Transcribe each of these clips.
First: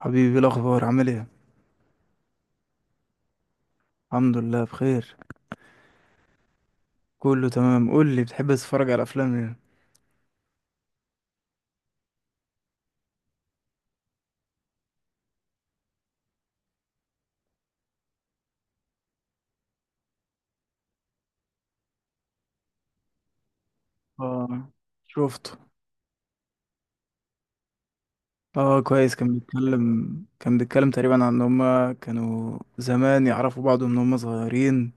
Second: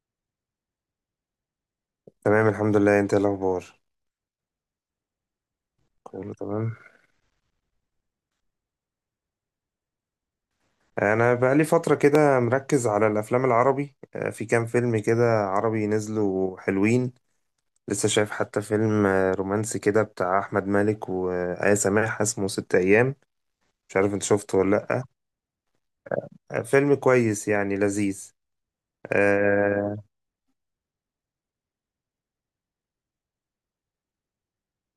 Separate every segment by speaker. Speaker 1: حبيبي، إيه الاخبار؟ عامل ايه؟
Speaker 2: تمام، الحمد لله. انت ايه الاخبار؟
Speaker 1: الحمد لله بخير،
Speaker 2: كله تمام.
Speaker 1: كله تمام. قول لي، بتحب تتفرج على افلام ايه؟
Speaker 2: انا بقالي فتره كده مركز على الافلام العربي، في كام فيلم كده عربي نزلوا حلوين. لسه شايف حتى فيلم رومانسي كده بتاع احمد مالك وآية سماح، اسمه ست ايام. مش عارف انت شفته
Speaker 1: اه،
Speaker 2: ولا لا.
Speaker 1: شفته.
Speaker 2: آه، فيلم كويس يعني لذيذ.
Speaker 1: اه كويس، كان
Speaker 2: آه،
Speaker 1: بيتكلم كان بيتكلم تقريبا عن ان هما كانوا زمان يعرفوا بعض من هما صغيرين،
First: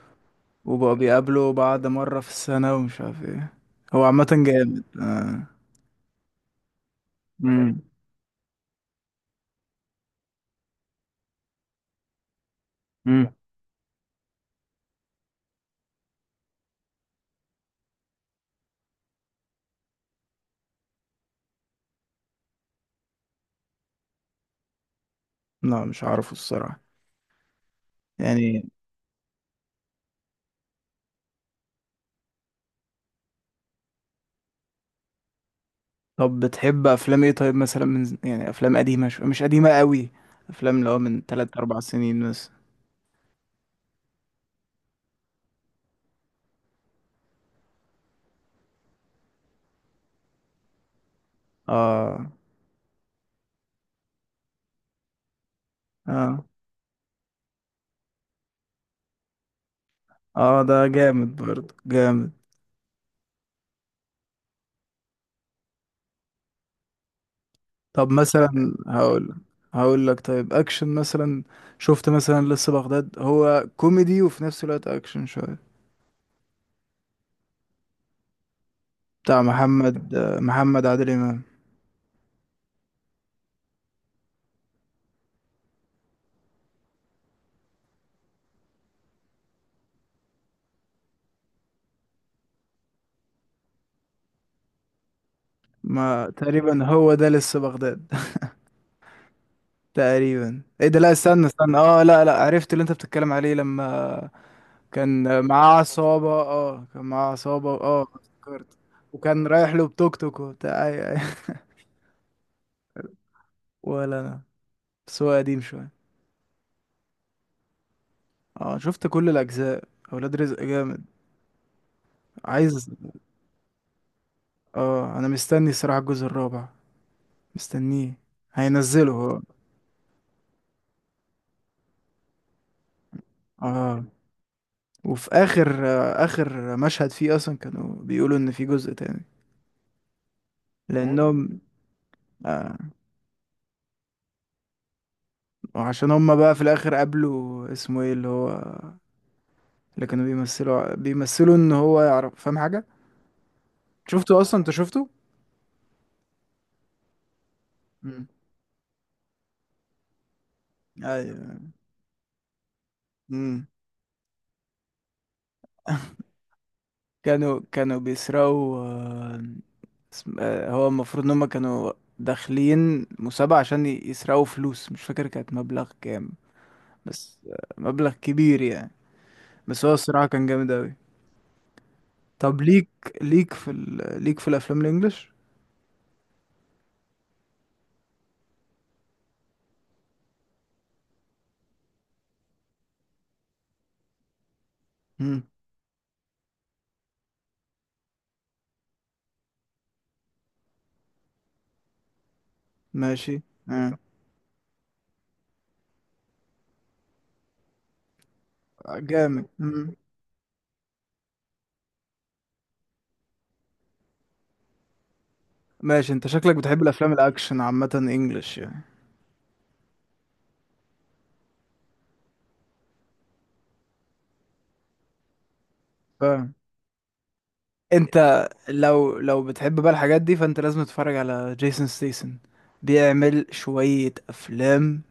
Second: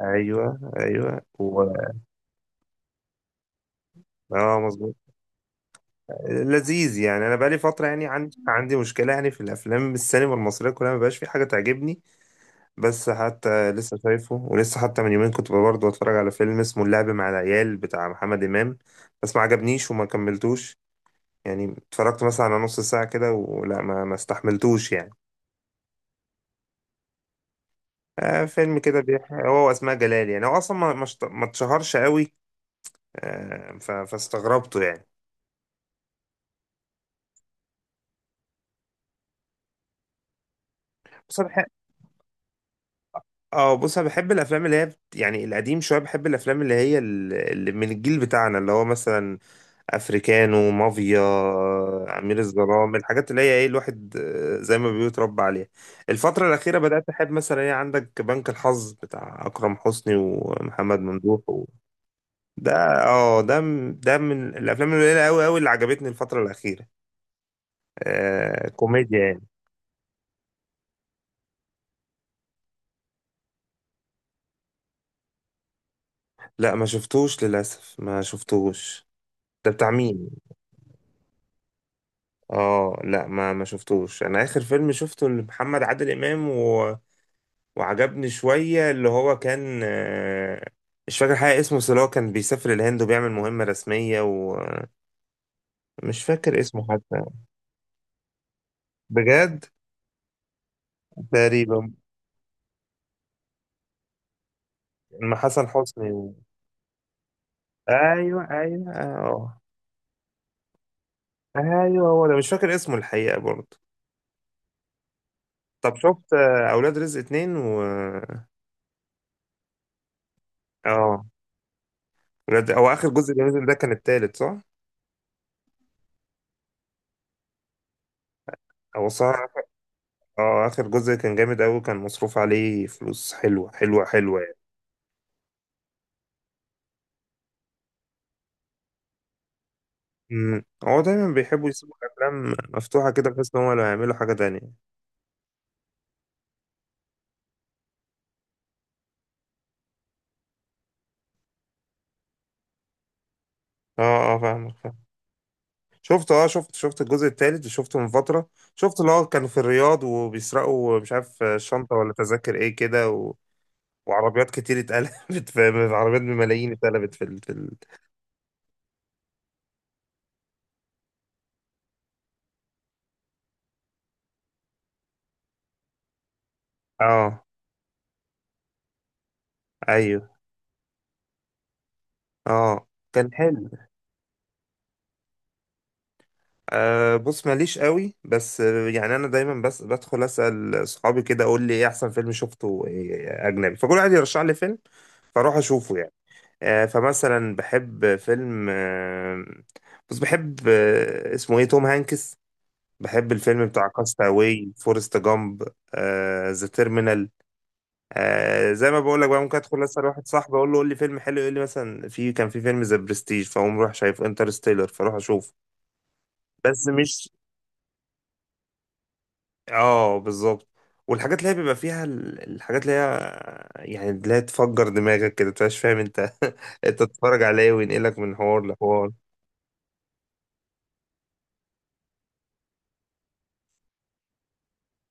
Speaker 2: ايوه
Speaker 1: وبقوا
Speaker 2: ايوه
Speaker 1: بيقابلوا
Speaker 2: و...
Speaker 1: بعض مرة في السنة ومش عارف ايه. هو عامة
Speaker 2: اه
Speaker 1: جامد
Speaker 2: مظبوط.
Speaker 1: آه.
Speaker 2: لذيذ يعني. انا بقالي
Speaker 1: مم.
Speaker 2: فتره، يعني عندي مشكله يعني في الافلام، السينما المصريه كلها ما بقاش في حاجه تعجبني. بس
Speaker 1: مم.
Speaker 2: حتى لسه شايفه، ولسه حتى من يومين كنت برضه بتفرج على فيلم اسمه اللعب مع العيال بتاع محمد إمام. بس ما عجبنيش وما كملتوش. يعني اتفرجت مثلا على نص ساعة كده، ولا ما استحملتوش يعني.
Speaker 1: لا مش عارفه الصراحة
Speaker 2: آه،
Speaker 1: يعني.
Speaker 2: فيلم كده بيحكي هو وأسماء جلال، يعني هو أصلا ما اتشهرش قوي. فاستغربته يعني.
Speaker 1: طب بتحب افلام ايه؟ طيب مثلا من يعني افلام قديمة، مش قديمة قوي، افلام اللي هو من
Speaker 2: بص
Speaker 1: 3
Speaker 2: أنا بحب.
Speaker 1: 4 سنين مثلا.
Speaker 2: اه، بص انا بحب الافلام اللي هي يعني القديم شويه، بحب الافلام اللي هي اللي من الجيل بتاعنا، اللي هو مثلا افريكانو مافيا،
Speaker 1: اه
Speaker 2: امير الظلام، الحاجات اللي هي ايه الواحد، زي ما بيقول اتربى عليها.
Speaker 1: اه
Speaker 2: الفتره الاخيره بدات احب مثلا، ايه، عندك بنك الحظ بتاع اكرم حسني
Speaker 1: اه، ده
Speaker 2: ومحمد
Speaker 1: جامد
Speaker 2: ممدوح.
Speaker 1: برضه، جامد.
Speaker 2: ده، اه، ده من الافلام القليله قوي قوي اللي عجبتني الفتره الاخيره.
Speaker 1: طب
Speaker 2: آه،
Speaker 1: مثلا
Speaker 2: كوميديا
Speaker 1: هقول
Speaker 2: يعني.
Speaker 1: هقول لك طيب اكشن مثلا. شفت مثلا لسه بغداد؟ هو كوميدي وفي نفس الوقت اكشن شوية،
Speaker 2: لا، ما شفتوش للاسف، ما شفتوش.
Speaker 1: بتاع
Speaker 2: ده بتاع
Speaker 1: محمد
Speaker 2: مين؟
Speaker 1: آه، محمد عادل امام.
Speaker 2: اه لا، ما شفتوش. انا اخر فيلم شفته لمحمد عادل امام وعجبني شوية، اللي هو كان، مش فاكر حاجة اسمه، بس اللي هو كان بيسافر الهند وبيعمل مهمة رسمية، ومش
Speaker 1: ما
Speaker 2: فاكر اسمه
Speaker 1: تقريبا هو
Speaker 2: حتى
Speaker 1: ده لسه بغداد.
Speaker 2: بجد.
Speaker 1: تقريبا ايه ده، لا استنى استنى،
Speaker 2: تقريبا.
Speaker 1: اه لا لا، عرفت اللي انت بتتكلم عليه، لما
Speaker 2: مع
Speaker 1: كان
Speaker 2: حسن
Speaker 1: معاه
Speaker 2: حسني
Speaker 1: عصابة
Speaker 2: و...
Speaker 1: اه كان معاه عصابة اه
Speaker 2: أيوه
Speaker 1: افتكرت.
Speaker 2: أيوه
Speaker 1: وكان
Speaker 2: أه،
Speaker 1: رايح له بتوك توك وبتاع اي اي.
Speaker 2: أيوه هو ده، مش فاكر اسمه الحقيقة برضه.
Speaker 1: ولا انا، بس هو قديم
Speaker 2: طب
Speaker 1: شوية.
Speaker 2: شفت أولاد رزق اتنين و
Speaker 1: اه شفت كل الاجزاء، اولاد رزق جامد.
Speaker 2: أه. ولاد،
Speaker 1: عايز،
Speaker 2: هو آخر جزء اللي نزل ده كان التالت، صح؟
Speaker 1: اه انا مستني الصراحه الجزء الرابع، مستنيه،
Speaker 2: هو
Speaker 1: هينزله هو.
Speaker 2: صح. أه، آخر جزء كان جامد أوي، كان مصروف عليه فلوس حلوة
Speaker 1: اه،
Speaker 2: حلوة حلوة.
Speaker 1: وفي اخر مشهد فيه اصلا كانوا بيقولوا ان في جزء تاني
Speaker 2: هو دايما
Speaker 1: لانهم
Speaker 2: بيحبوا يسيبوا الافلام
Speaker 1: آه
Speaker 2: مفتوحه كده، بحيث ان هم لو هيعملوا حاجه تانية.
Speaker 1: وعشان هم بقى في الاخر قابلوا اسمه ايه اللي هو، اللي كانوا بيمثلوا ان هو يعرف، فاهم حاجه؟
Speaker 2: اه
Speaker 1: شفته
Speaker 2: اه،
Speaker 1: اصلا؟ انت
Speaker 2: فاهمك فاهم.
Speaker 1: شفته.
Speaker 2: شفت اه، شفت الجزء التالت، شفته من
Speaker 1: امم
Speaker 2: فتره. شفت اللي هو كانوا في الرياض وبيسرقوا مش عارف
Speaker 1: ايوه.
Speaker 2: شنطه ولا تذاكر ايه كده.
Speaker 1: مم.
Speaker 2: وعربيات كتير اتقلبت في عربيات بملايين اتقلبت في ال... في
Speaker 1: كانوا
Speaker 2: ال...
Speaker 1: كانوا بيسرقوا، هو المفروض ان هم كانوا داخلين مسابقة عشان يسرقوا فلوس، مش فاكر كانت مبلغ كام، بس
Speaker 2: اه
Speaker 1: مبلغ كبير يعني، بس هو الصراحة
Speaker 2: ايوه.
Speaker 1: كان جامد أوي. طب
Speaker 2: اه
Speaker 1: ليك
Speaker 2: كان
Speaker 1: ليك
Speaker 2: حلو.
Speaker 1: ليك في الأفلام الإنجليش؟
Speaker 2: آه، بص ماليش قوي، بس يعني انا دايما بس بدخل اسال صحابي كده، اقول لي ايه احسن فيلم شفته، إيه اجنبي، فكل واحد يرشح لي فيلم.
Speaker 1: مم.
Speaker 2: فاروح اشوفه يعني. فمثلا بحب فيلم، بس بحب، اسمه ايه توم هانكس. بحب
Speaker 1: ماشي.
Speaker 2: الفيلم بتاع
Speaker 1: آه.
Speaker 2: كاستاوي، فورست جامب، ذا تيرمينال. آه، زي ما بقول لك بقى
Speaker 1: جامد.
Speaker 2: ممكن ادخل
Speaker 1: مم.
Speaker 2: اسال واحد صاحبي، اقول له قول لي فيلم حلو، يقول لي مثلا في، كان في فيلم ذا برستيج، فاقوم رايح شايف انترستيلر، فاروح اشوف.
Speaker 1: ماشي. انت شكلك بتحب
Speaker 2: بس
Speaker 1: الأفلام
Speaker 2: مش،
Speaker 1: الأكشن عامة إنجليش يعني،
Speaker 2: اه بالظبط. والحاجات اللي هي بيبقى فيها الحاجات اللي هي يعني اللي هي تفجر دماغك كده، تبقاش فاهم انت
Speaker 1: فاهم؟
Speaker 2: انت تتفرج عليه وينقلك من
Speaker 1: انت
Speaker 2: حوار لحوار.
Speaker 1: لو بتحب بقى الحاجات دي فانت لازم تتفرج على جيسون ستيسن، بيعمل شوية افلام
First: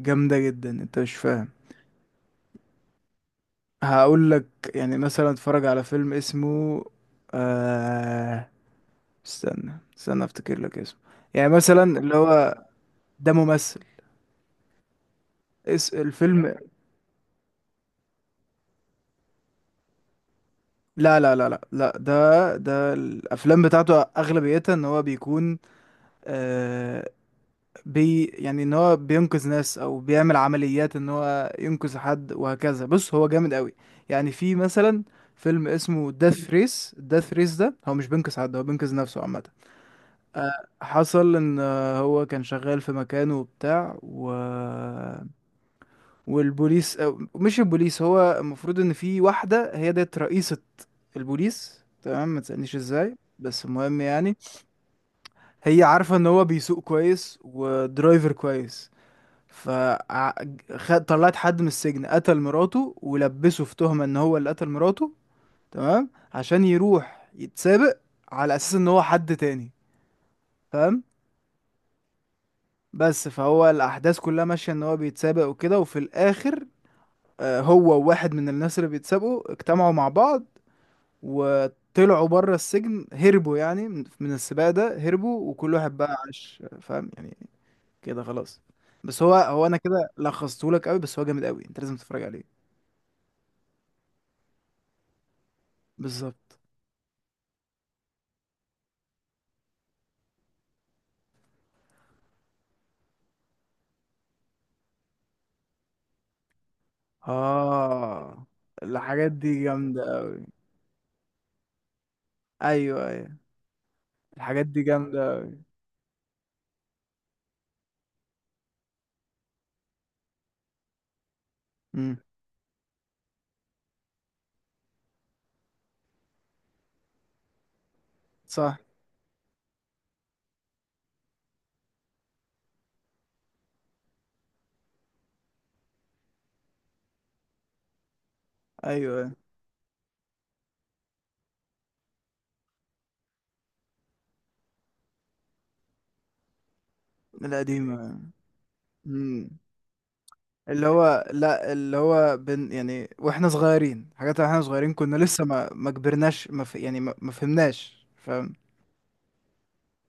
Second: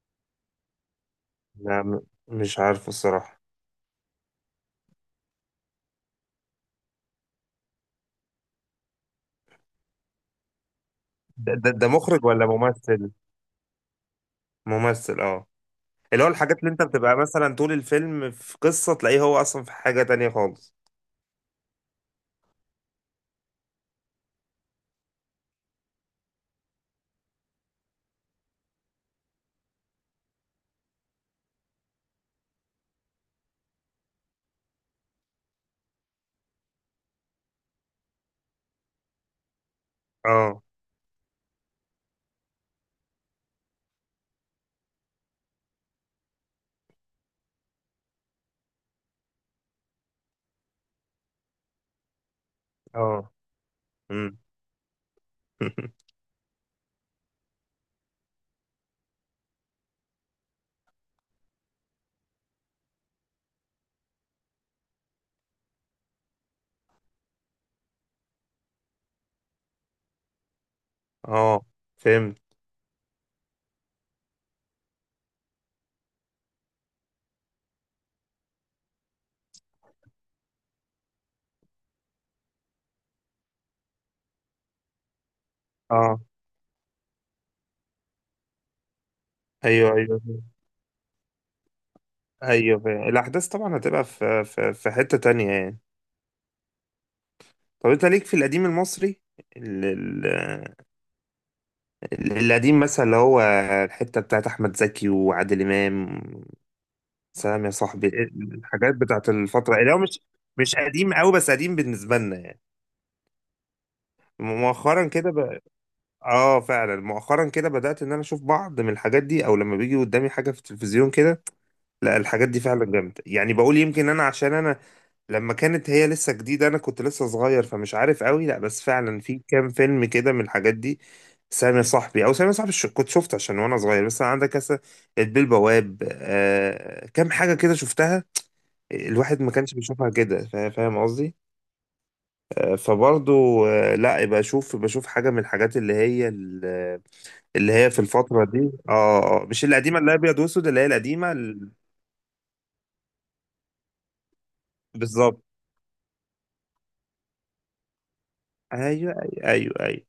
Speaker 1: جامدة جدا انت مش فاهم.
Speaker 2: لا م- مش عارف الصراحة.
Speaker 1: هقول لك، يعني مثلا اتفرج على فيلم اسمه آه... استنى استنى افتكر لك اسمه، يعني
Speaker 2: ده
Speaker 1: مثلا اللي
Speaker 2: مخرج ولا
Speaker 1: هو،
Speaker 2: ممثل؟
Speaker 1: ده ممثل،
Speaker 2: ممثل اه.
Speaker 1: اس
Speaker 2: اللي هو
Speaker 1: الفيلم.
Speaker 2: الحاجات اللي انت بتبقى مثلا طول الفيلم في قصة، تلاقيه هو اصلا في حاجة تانية خالص.
Speaker 1: لا لا لا لا لا، ده الافلام بتاعته اغلبيتها ان هو بيكون، آه، بي يعني ان هو بينقذ ناس او بيعمل عمليات ان هو ينقذ حد وهكذا. بص هو جامد قوي. يعني في مثلا فيلم اسمه داث ريس، داث ريس ده هو مش بينقذ حد، هو بينقذ نفسه عامة.
Speaker 2: اه
Speaker 1: حصل ان هو كان شغال في مكانه وبتاع والبوليس، أو مش البوليس، هو المفروض ان في واحدة هي ديت رئيسة البوليس، تمام؟ ما تسألنيش ازاي،
Speaker 2: اه،
Speaker 1: بس المهم يعني
Speaker 2: امم
Speaker 1: هي عارفة ان هو بيسوق كويس ودرايفر كويس، فطلعت حد من السجن قتل مراته ولبسه في تهمة ان هو اللي قتل مراته، تمام، عشان يروح يتسابق على اساس ان هو حد تاني، فاهم؟
Speaker 2: اه، فهمت.
Speaker 1: بس فهو الاحداث كلها ماشية ان هو بيتسابق وكده، وفي الاخر هو وواحد من الناس اللي بيتسابقوا اجتمعوا مع بعض وطلعوا بره السجن، هربوا يعني، من السباق ده هربوا، وكل واحد بقى
Speaker 2: اه،
Speaker 1: عاش، فاهم يعني؟ كده خلاص. بس هو انا
Speaker 2: ايوه
Speaker 1: كده
Speaker 2: ايوه
Speaker 1: لخصتهولك قوي، بس هو جامد قوي، انت لازم تتفرج عليه.
Speaker 2: ايوه، فهمت. الاحداث طبعا هتبقى في في حتة تانية يعني.
Speaker 1: بالظبط.
Speaker 2: طب انت ليك في القديم المصري، ال- ال- القديم مثلا، اللي هو الحتة بتاعت احمد زكي وعادل امام، سلام يا صاحبي، إيه
Speaker 1: اه
Speaker 2: الحاجات بتاعت
Speaker 1: الحاجات دي
Speaker 2: الفترة اللي هو
Speaker 1: جامدة
Speaker 2: مش،
Speaker 1: أوي.
Speaker 2: مش قديم قوي بس قديم بالنسبة لنا يعني.
Speaker 1: أيوة أيوة، الحاجات دي
Speaker 2: مؤخرا كده
Speaker 1: جامدة أوي.
Speaker 2: ب... اه، فعلا مؤخرا كده بدأت ان انا اشوف بعض من الحاجات دي، او لما بيجي قدامي حاجة في التلفزيون كده.
Speaker 1: مم.
Speaker 2: لا، الحاجات دي فعلا جامدة يعني، بقول يمكن انا عشان انا لما كانت هي لسه جديدة انا كنت لسه صغير فمش عارف قوي، لا
Speaker 1: صح.
Speaker 2: بس فعلا في كام فيلم كده من الحاجات دي. سامي صاحبي، او سامي صاحبي، كنت شفته عشان وانا صغير، بس عندك مثلا البيه البواب، آه، كام حاجة كده شفتها.
Speaker 1: أيوة أيوة.
Speaker 2: الواحد ما كانش بيشوفها كده، فاهم قصدي. فبرضه لا، بشوف بشوف حاجه من الحاجات اللي هي اللي هي في
Speaker 1: القديمة.
Speaker 2: الفتره دي. اه،
Speaker 1: مم.
Speaker 2: مش القديمه اللي هي ابيض واسود، اللي هي
Speaker 1: اللي هو،
Speaker 2: القديمه.
Speaker 1: لا اللي هو بن يعني واحنا صغيرين، حاجات واحنا صغيرين كنا
Speaker 2: بالظبط.
Speaker 1: لسه، ما كبرناش، ما ف... يعني ما فهمناش، فاهم؟
Speaker 2: ايوه ايوه ايوه ايوه.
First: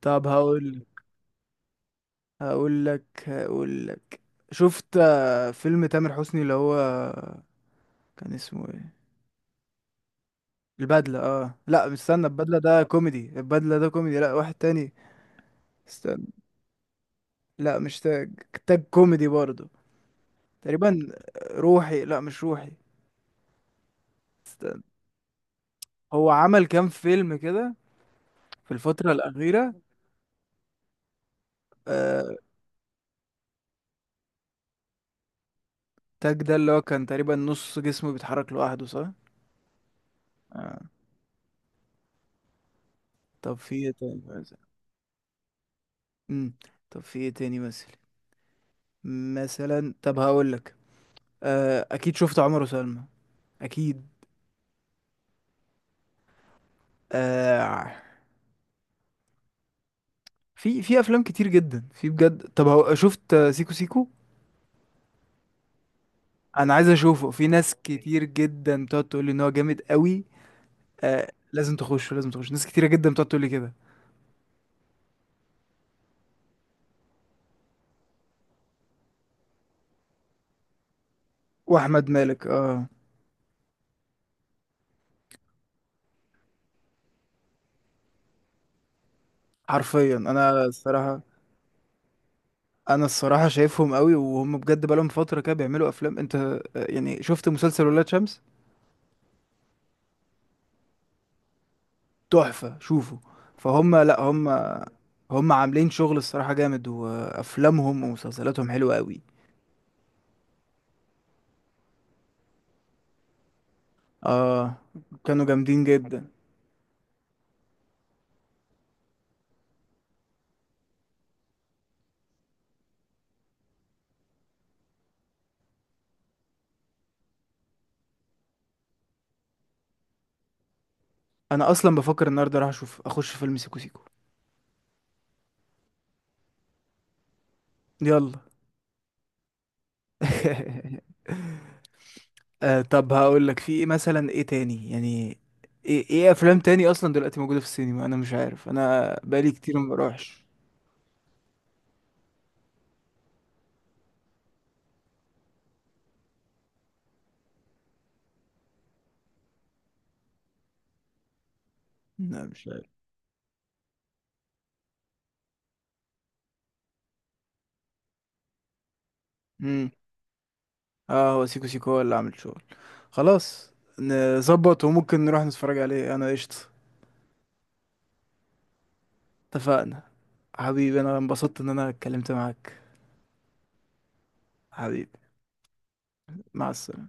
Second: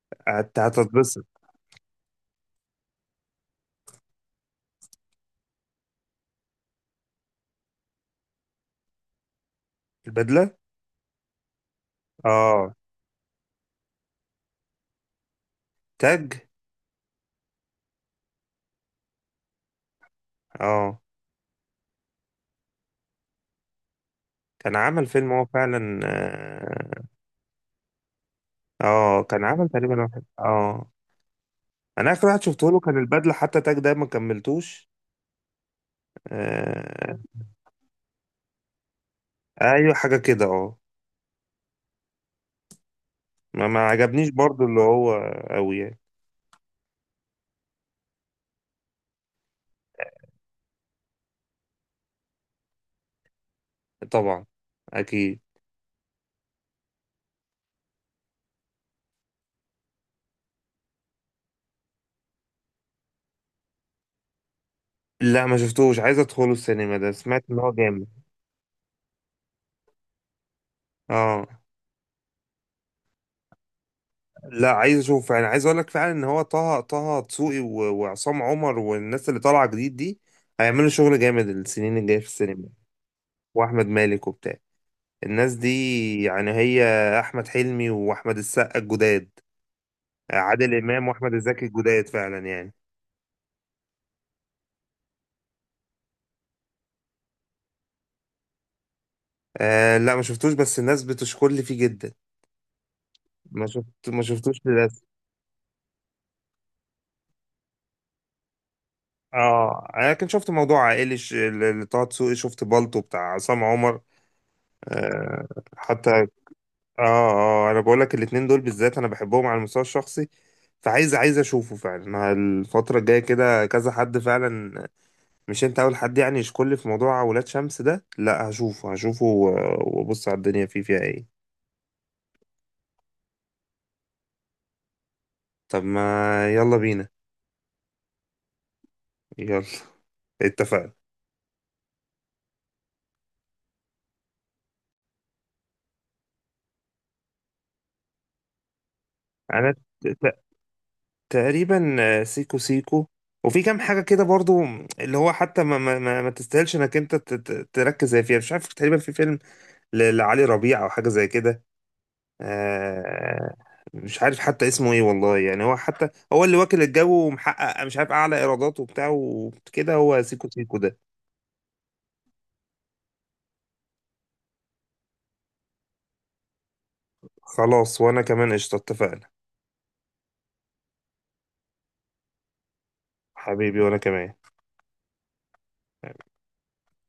Speaker 1: طب هقول
Speaker 2: هتتبسط.
Speaker 1: هقول لك هقول لك شفت فيلم تامر حسني اللي هو كان اسمه ايه؟
Speaker 2: البدله
Speaker 1: البدلة. اه لا مستنى، البدلة
Speaker 2: اه،
Speaker 1: ده كوميدي، لا واحد تاني، است...
Speaker 2: تاج
Speaker 1: لا مش تاج، تاج كوميدي برضه تقريبا.
Speaker 2: اه،
Speaker 1: روحي، لا مش روحي،
Speaker 2: كان
Speaker 1: استنى.
Speaker 2: عمل فيلم هو فعلا
Speaker 1: هو عمل كام
Speaker 2: اه،
Speaker 1: فيلم كده في الفترة
Speaker 2: كان عمل
Speaker 1: الأخيرة؟
Speaker 2: تقريبا واحد اه. انا اخر
Speaker 1: آه...
Speaker 2: واحد شفته له كان البدله، حتى تاج ده ما كملتوش.
Speaker 1: تاج ده اللي هو كان
Speaker 2: آه،
Speaker 1: تقريبا نص جسمه بيتحرك لوحده، صح؟
Speaker 2: ايوه حاجه كده اه.
Speaker 1: آه. طب
Speaker 2: ما,
Speaker 1: في
Speaker 2: ما
Speaker 1: ايه تاني
Speaker 2: عجبنيش
Speaker 1: مثلا؟
Speaker 2: برضو، اللي هو قوي يعني.
Speaker 1: مم. طب في ايه تاني مثلا؟ مثلا طب هقول لك أكيد شفت عمر وسلمى، أكيد.
Speaker 2: طبعا، اكيد.
Speaker 1: آه... في أفلام كتير جدا، في بجد، طب شفت سيكو سيكو؟
Speaker 2: لا، ما شفتوش، عايز ادخله
Speaker 1: أنا عايز
Speaker 2: السينما، ده
Speaker 1: أشوفه،
Speaker 2: سمعت
Speaker 1: في
Speaker 2: ان هو
Speaker 1: ناس
Speaker 2: جامد.
Speaker 1: كتير جدا بتقعد تقول لي إن هو جامد قوي. آه
Speaker 2: اه،
Speaker 1: لازم تخش، لازم تخش، ناس كتيرة جدا بتقعد تقول لي كده.
Speaker 2: لا عايز اشوف فعلا، عايز اقول لك فعلا ان هو طه دسوقي، وعصام عمر والناس اللي طالعه جديد دي، هيعملوا شغل جامد السنين
Speaker 1: واحمد
Speaker 2: الجايه في
Speaker 1: مالك،
Speaker 2: السينما.
Speaker 1: اه.
Speaker 2: واحمد مالك وبتاع، الناس دي يعني، هي احمد حلمي واحمد السقا الجداد،
Speaker 1: حرفيا انا
Speaker 2: عادل امام
Speaker 1: الصراحة،
Speaker 2: واحمد الزكي الجداد فعلا يعني.
Speaker 1: شايفهم قوي، وهم بجد بقالهم فترة كده بيعملوا افلام. انت يعني شفت مسلسل ولاد شمس؟
Speaker 2: آه، لا ما شفتوش بس الناس بتشكر لي فيه جدا.
Speaker 1: تحفة، شوفوا.
Speaker 2: ما
Speaker 1: فهم،
Speaker 2: شفت،
Speaker 1: لا
Speaker 2: ما
Speaker 1: هم
Speaker 2: شفتوش للاسف.
Speaker 1: هم عاملين شغل الصراحة جامد، وافلامهم ومسلسلاتهم حلوة قوي.
Speaker 2: اه، انا كنت شفت موضوع عائلي، اللي طه دسوقي، شفت بالطو بتاع عصام عمر،
Speaker 1: اه كانوا
Speaker 2: آه،
Speaker 1: جامدين
Speaker 2: حتى. اه
Speaker 1: جدا.
Speaker 2: اه، انا بقول لك الاتنين دول بالذات انا بحبهم على المستوى الشخصي، عايز اشوفه فعلا الفترة الجاية كده. كذا حد فعلا، مش انت اول حد يعني يشكر لي في موضوع ولاد شمس ده، لا هشوفه هشوفه وابص على الدنيا فيه، فيها ايه.
Speaker 1: انا اصلا بفكر النهارده راح اشوف اخش فيلم سيكو سيكو.
Speaker 2: طب ما يلا بينا.
Speaker 1: يلا.
Speaker 2: يلا. اتفقنا.
Speaker 1: طب هقول لك في ايه مثلا، ايه تاني يعني، ايه افلام تاني اصلا دلوقتي موجوده في السينما، انا مش عارف، انا بقالي
Speaker 2: انا
Speaker 1: كتير ما بروحش.
Speaker 2: تقريبا سيكو سيكو وفي كام حاجة كده برضو، اللي هو حتى ما تستاهلش انك انت تركز زي فيها، مش عارف، تقريبا في فيلم لعلي ربيع او حاجة زي كده.
Speaker 1: لا مش عارف.
Speaker 2: آه، مش عارف حتى اسمه ايه والله يعني، هو حتى هو اللي واكل الجو ومحقق مش عارف اعلى ايرادات وبتاع
Speaker 1: امم
Speaker 2: وكده، هو سيكو سيكو ده.
Speaker 1: اه هو سيكو سيكو هو اللي عامل شغل. خلاص، نظبط وممكن نروح نتفرج عليه، انا قشطه.
Speaker 2: خلاص وانا كمان قشطة، اتفقنا.
Speaker 1: اتفقنا. حبيبي انا انبسطت ان انا اتكلمت معاك.
Speaker 2: حبيبي وانا كمان.
Speaker 1: حبيبي. مع السلامه.